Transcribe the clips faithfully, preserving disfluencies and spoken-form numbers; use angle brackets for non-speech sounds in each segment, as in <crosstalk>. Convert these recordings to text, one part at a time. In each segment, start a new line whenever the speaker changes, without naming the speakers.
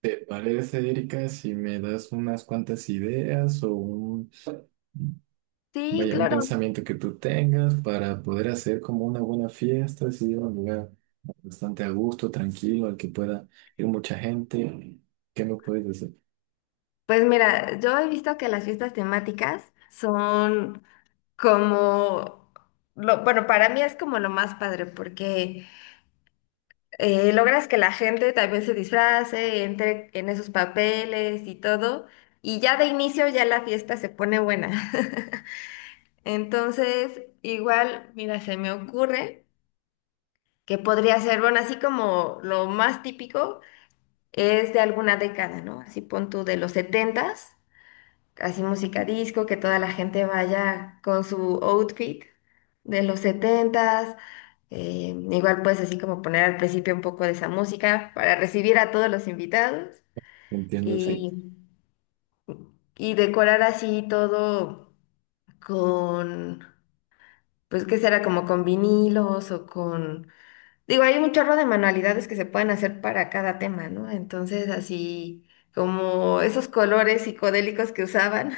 ¿Te parece, Erika, si me das unas cuantas ideas o un,
Sí,
vaya, un
claro.
pensamiento que tú tengas para poder hacer como una buena fiesta, si un lugar bastante a gusto, tranquilo, al que pueda ir mucha gente? ¿Qué me puedes decir?
Pues mira, yo he visto que las fiestas temáticas son como, lo, bueno, para mí es como lo más padre porque eh, logras que la gente también se disfrace, entre en esos papeles y todo, y ya de inicio ya la fiesta se pone buena. <laughs> Entonces, igual, mira, se me ocurre que podría ser, bueno, así como lo más típico es de alguna década, ¿no? Así pon tú de los setentas, así música disco, que toda la gente vaya con su outfit de los setentas. Eh, igual pues así como poner al principio un poco de esa música para recibir a todos los invitados
Entiendo, sí.
y, y decorar así todo con, pues qué será, como con vinilos o con... Digo, hay un chorro de manualidades que se pueden hacer para cada tema, ¿no? Entonces así como esos colores psicodélicos que usaban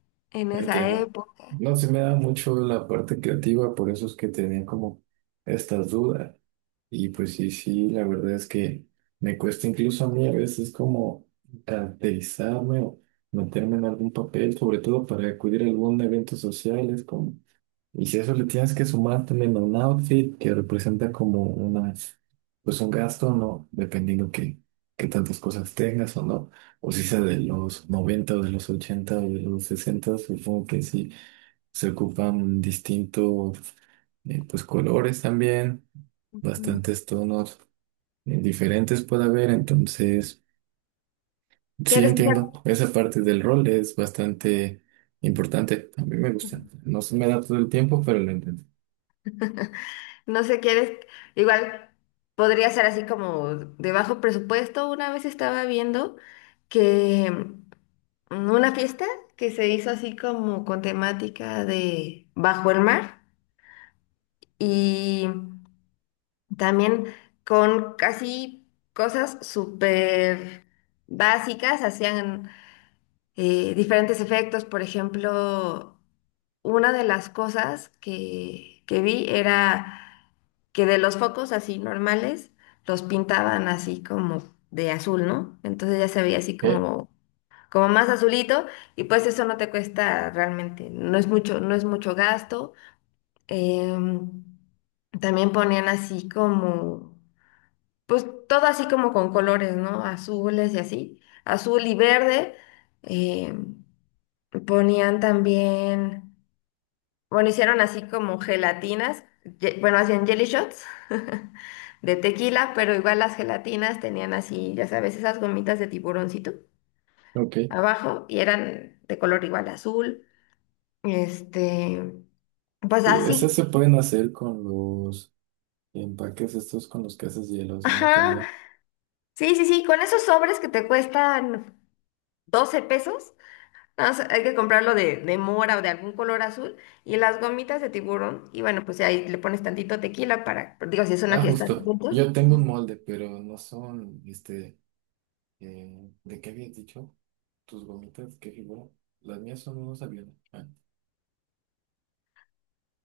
<laughs> en esa
Entiendo.
época.
No se me da mucho la parte creativa, por eso es que tenía como estas dudas. Y pues sí, sí, la verdad es que me cuesta incluso a mí a veces como caracterizarme o meterme en algún papel, sobre todo para acudir a algún evento social, es como y si a eso le tienes que sumar también a un outfit que representa como una, pues un gasto, ¿no? Dependiendo que, que tantas cosas tengas o no. O si sea de los noventa o de los ochenta o de los sesenta, supongo que sí. Se ocupan distintos, eh, pues colores también, bastantes tonos eh, diferentes puede haber. Entonces, sí
¿Quieres que
entiendo, esa parte del rol es bastante importante. A mí me gusta. No se me da todo el tiempo, pero lo entiendo.
No sé, quieres, igual podría ser así como de bajo presupuesto. Una vez estaba viendo que mm, una fiesta que se hizo así como con temática de bajo el mar y también con casi cosas súper básicas, hacían eh, diferentes efectos. Por ejemplo, una de las cosas que, que vi era que de los focos así normales los pintaban así como de azul, ¿no? Entonces ya se veía así
Ok,
como, como más azulito y pues eso no te cuesta realmente, no es mucho, no es mucho gasto. Em, También ponían así como, pues todo así como con colores, ¿no? Azules y así, azul y verde. Em, Ponían también... Bueno, hicieron así como gelatinas, ye- bueno, hacían jelly shots <laughs> de tequila, pero igual las gelatinas tenían así, ya sabes, esas gomitas de tiburoncito
ok.
abajo y eran de color igual azul. Este, pues
Sí, esas
así.
se pueden hacer con los empaques estos con los que haces hielos, ¿no?
Ajá.
También.
Sí, sí, sí, con esos sobres que te cuestan doce pesos, nada más hay que comprarlo de, de mora o de algún color azul y las gomitas de tiburón. Y bueno, pues ahí le pones tantito tequila para, digo, si es una
Ah,
fiesta de
justo.
adultos.
Yo tengo un molde, pero no son, este, eh, ¿de qué habías dicho? ¿Tus gomitas? ¿Qué figura? Las mías son unos aviones. Ah,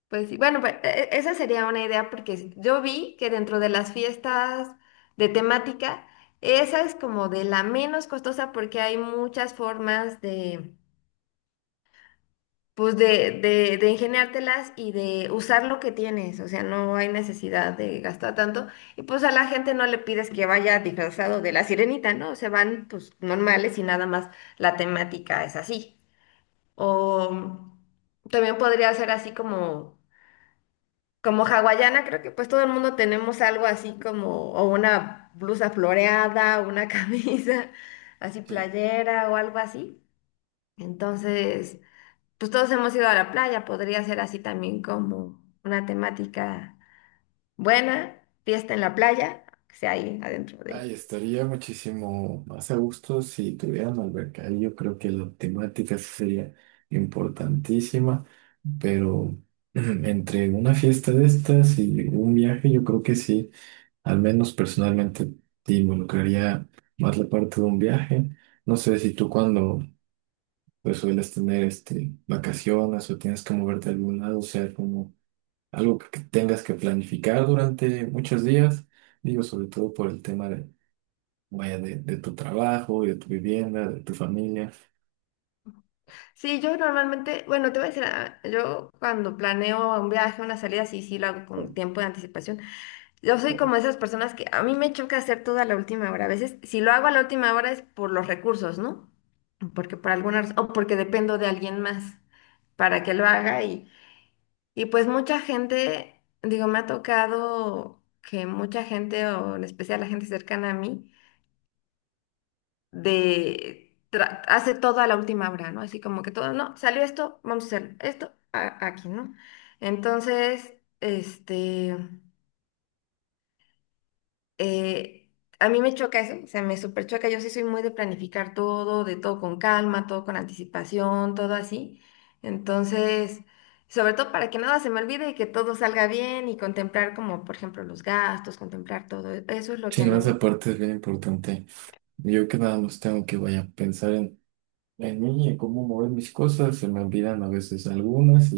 Pues sí, bueno, pues e- e-, esa sería una idea porque yo vi que dentro de las fiestas de temática, esa es como de la menos costosa porque hay muchas formas de, pues de, de, de ingeniártelas y de usar lo que tienes, o sea, no hay necesidad de gastar tanto. Y pues a la gente no le pides que vaya disfrazado de la sirenita, ¿no? Se van pues normales y nada más la temática es así. O también podría ser así como... Como hawaiana, creo que pues todo el mundo tenemos algo así como, o una blusa floreada, una <laughs> camisa así
sí.
playera o algo así. Entonces, pues todos hemos ido a la playa, podría ser así también como una temática buena, fiesta en la playa, que sea ahí adentro de...
Ay, estaría muchísimo más a gusto si tuvieran alberca. Ahí yo creo que la temática sí sería importantísima, pero <clears throat> entre una fiesta de estas y un viaje, yo creo que sí. Al menos personalmente te involucraría más la parte de un viaje. No sé si tú cuando pues, sueles tener este, vacaciones o tienes que moverte a algún lado, o sea, como algo que que tengas que planificar durante muchos días, digo, sobre todo por el tema de, vaya, de, de tu trabajo, y de tu vivienda, de tu familia.
Sí, yo normalmente, bueno, te voy a decir, ah, yo cuando planeo un viaje, una salida, sí, sí lo hago con tiempo de anticipación. Yo soy como esas personas que a mí me choca hacer todo a la última hora. A veces, si lo hago a la última hora es por los recursos, ¿no? Porque por alguna razón, o porque dependo de alguien más para que lo haga. Y, y pues mucha gente, digo, me ha tocado que mucha gente, o en especial la gente cercana a mí, de tra- hace todo a la última hora, ¿no? Así como que todo, no, salió esto, vamos a hacer esto a- aquí, ¿no? Entonces, este. eh, a mí me choca eso, o sea, me súper choca. Yo sí soy muy de planificar todo, de todo con calma, todo con anticipación, todo así. Entonces, sobre todo para que nada se me olvide y que todo salga bien y contemplar como, por ejemplo, los gastos, contemplar todo. Eso es lo
Sí,
que a
no,
mí me
esa
gusta.
parte es bien importante. Yo que nada más tengo que, vaya, pensar en, en mí, en cómo mover mis cosas, se me olvidan a veces algunas.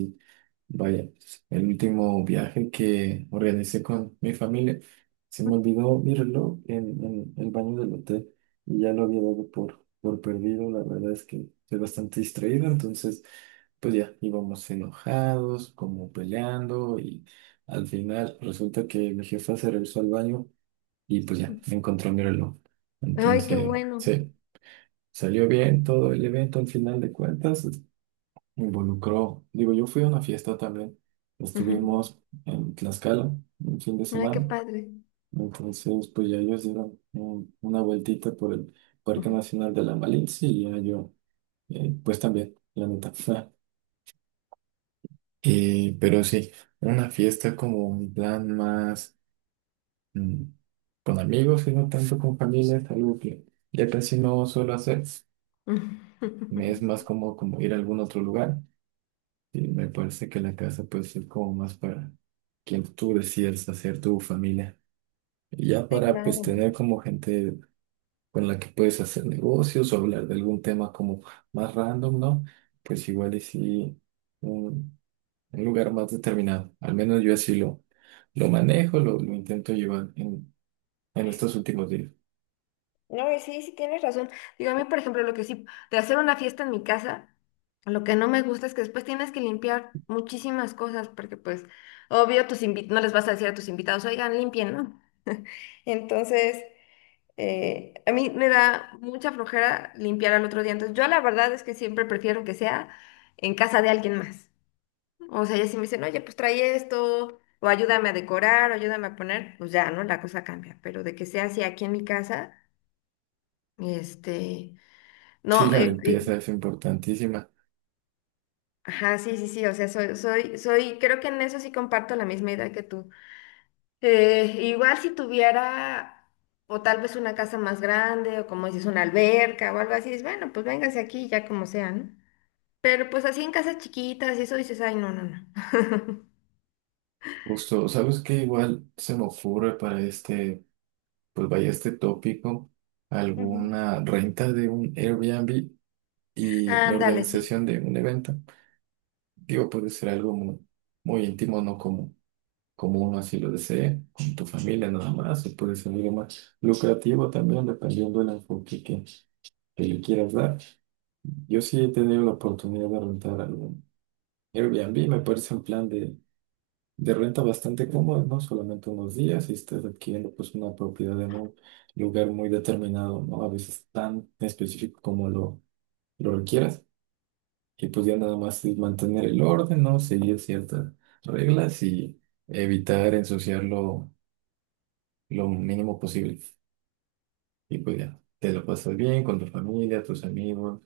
Vaya, pues, el último viaje que organicé con mi familia, se me olvidó mi reloj en, en el baño del hotel y ya lo había dado por, por perdido. La verdad es que estoy bastante distraído, entonces pues ya íbamos enojados, como peleando y al final resulta que mi jefa se regresó al baño y pues ya encontró mi reloj.
Ay, qué
Entonces,
bueno.
sí, salió bien todo el evento al final de cuentas, me involucró. Digo, yo fui a una fiesta también.
Ujú.
Estuvimos en Tlaxcala un fin de
Ay, qué
semana.
padre.
Entonces, pues ya ellos dieron un- una vueltita por el Parque
Ujú.
Nacional de la Malinche y ya yo, eh, pues también, la neta. <laughs> Eh, pero sí, una fiesta como un plan más mm, con amigos y no tanto con familia, es algo que ya casi no suelo hacer. Me es más
<laughs>
como, como ir a algún otro lugar. Sí, me parece que la casa puede ser como más para quien tú decidas hacer tu familia. Y ya
Sí,
para pues
claro.
tener como gente con la que puedes hacer negocios o hablar de algún tema como más random, ¿no? Pues igual y sí un, un lugar más determinado. Al menos yo así lo, lo manejo, lo, lo intento llevar en, en estos últimos días.
No, y sí, sí tienes razón. Digo, a mí, por ejemplo, lo que sí, de hacer una fiesta en mi casa, lo que no me gusta es que después tienes que limpiar muchísimas cosas, porque pues, obvio, tus invi- no les vas a decir a tus invitados, oigan, limpien, ¿no? Entonces, eh, a mí me da mucha flojera limpiar al otro día. Entonces, yo la verdad es que siempre prefiero que sea en casa de alguien más. O sea, ya si me dicen, oye, pues trae esto, o ayúdame a decorar, o ayúdame a poner, pues ya, ¿no? La cosa cambia. Pero de que sea así aquí en mi casa. Este,
Sí,
no,
la
eh,
limpieza
eh,
es importantísima.
ajá, sí, sí, sí, o sea, soy, soy, soy, creo que en eso sí comparto la misma idea que tú. Eh, igual si tuviera, o tal vez una casa más grande, o como dices, una alberca o algo así, dices, bueno, pues véngase aquí, ya como sea, ¿no? Pero pues así en casas chiquitas y eso dices, ay, no, no, no.
Justo, ¿sabes qué? Igual se me ocurre para este pues vaya este tópico,
Ujú.
alguna renta de un Airbnb y la
Ándale, sí.
organización de un evento. Digo, puede ser algo muy, muy íntimo, no como, como uno así lo desee, con tu familia nada más, o puede ser algo más lucrativo también, dependiendo del enfoque que, que le quieras dar. Yo sí he tenido la oportunidad de rentar algún Airbnb, me parece un plan de de renta bastante cómoda, ¿no? Solamente unos días y estás adquiriendo pues una propiedad en un lugar muy determinado, ¿no? A veces tan específico como lo, lo requieras. Y pues ya nada más es mantener el orden, ¿no? Seguir ciertas reglas y evitar ensuciarlo lo mínimo posible. Y pues ya, te lo pasas bien con tu familia, tus amigos,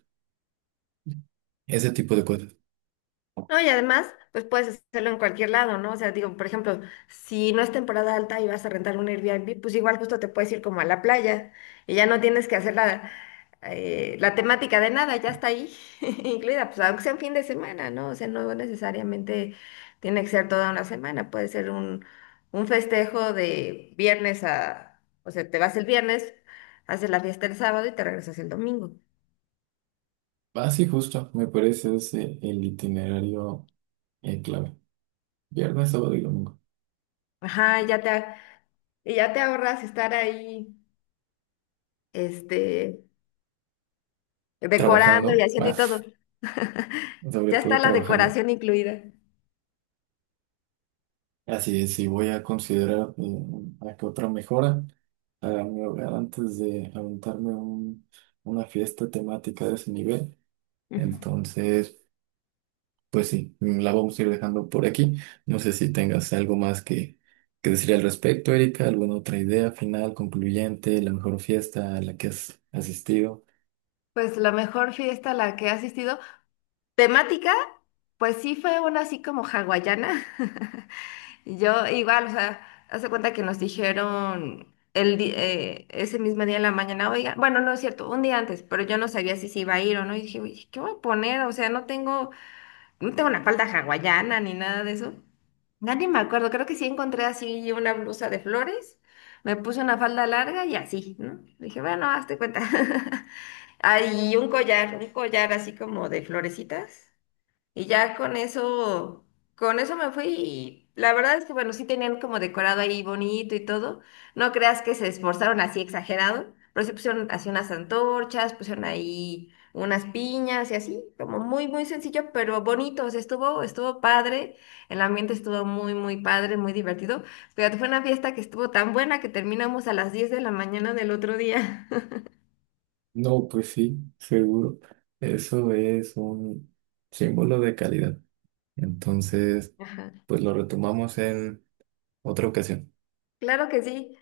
ese tipo de cosas.
No, y además, pues puedes hacerlo en cualquier lado, ¿no? O sea, digo, por ejemplo, si no es temporada alta y vas a rentar un Airbnb, pues igual justo te puedes ir como a la playa y ya no tienes que hacer la, eh, la temática de nada, ya está ahí <laughs> incluida, pues aunque sea un fin de semana, ¿no? O sea, no necesariamente tiene que ser toda una semana, puede ser un, un festejo de viernes a, o sea, te vas el viernes, haces la fiesta el sábado y te regresas el domingo.
Así justo, me parece ese el itinerario eh, clave. Viernes, sábado y domingo.
Ajá, ya te, y ya te ahorras estar ahí, este decorando y
Trabajando.
haciendo y todo.
Más.
<laughs>
Sobre
Ya está
todo
la
trabajando.
decoración incluida.
Así es, sí voy a considerar eh, a que otra mejora a mi hogar antes de aventarme un- una fiesta temática de ese nivel.
Ujú.
Entonces, pues sí, la vamos a ir dejando por aquí. No sé si tengas algo más que, que decir al respecto, Erika, alguna otra idea final, concluyente, la mejor fiesta a la que has asistido.
Pues la mejor fiesta a la que he asistido. Temática, pues sí fue una así como hawaiana. <laughs> Yo igual, o sea, hace cuenta que nos dijeron el di- eh, ese mismo día en la mañana, oiga, bueno, no es cierto, un día antes, pero yo no sabía si se iba a ir o no. Y dije, "Uy, ¿qué voy a poner? O sea, no tengo no tengo una falda hawaiana ni nada de eso. Ya ni me acuerdo, creo que sí encontré así una blusa de flores, me puse una falda larga y así, ¿no? Dije, bueno, hazte cuenta. <laughs> Ah, y un collar, un collar así como de florecitas. Y ya con eso, con eso me fui y la verdad es que, bueno, sí tenían como decorado ahí bonito y todo. No creas que se esforzaron así exagerado, pero sí pusieron así unas antorchas, pusieron ahí unas piñas y así, como muy, muy sencillo, pero bonito. O sea, estuvo, estuvo padre, el ambiente estuvo muy, muy padre, muy divertido. Fíjate, fue una fiesta que estuvo tan buena que terminamos a las diez de la mañana del otro día.
No, pues sí, seguro. Eso es un símbolo de calidad. Entonces...
<laughs> Ajá.
pues lo retomamos en otra ocasión.
Claro que sí.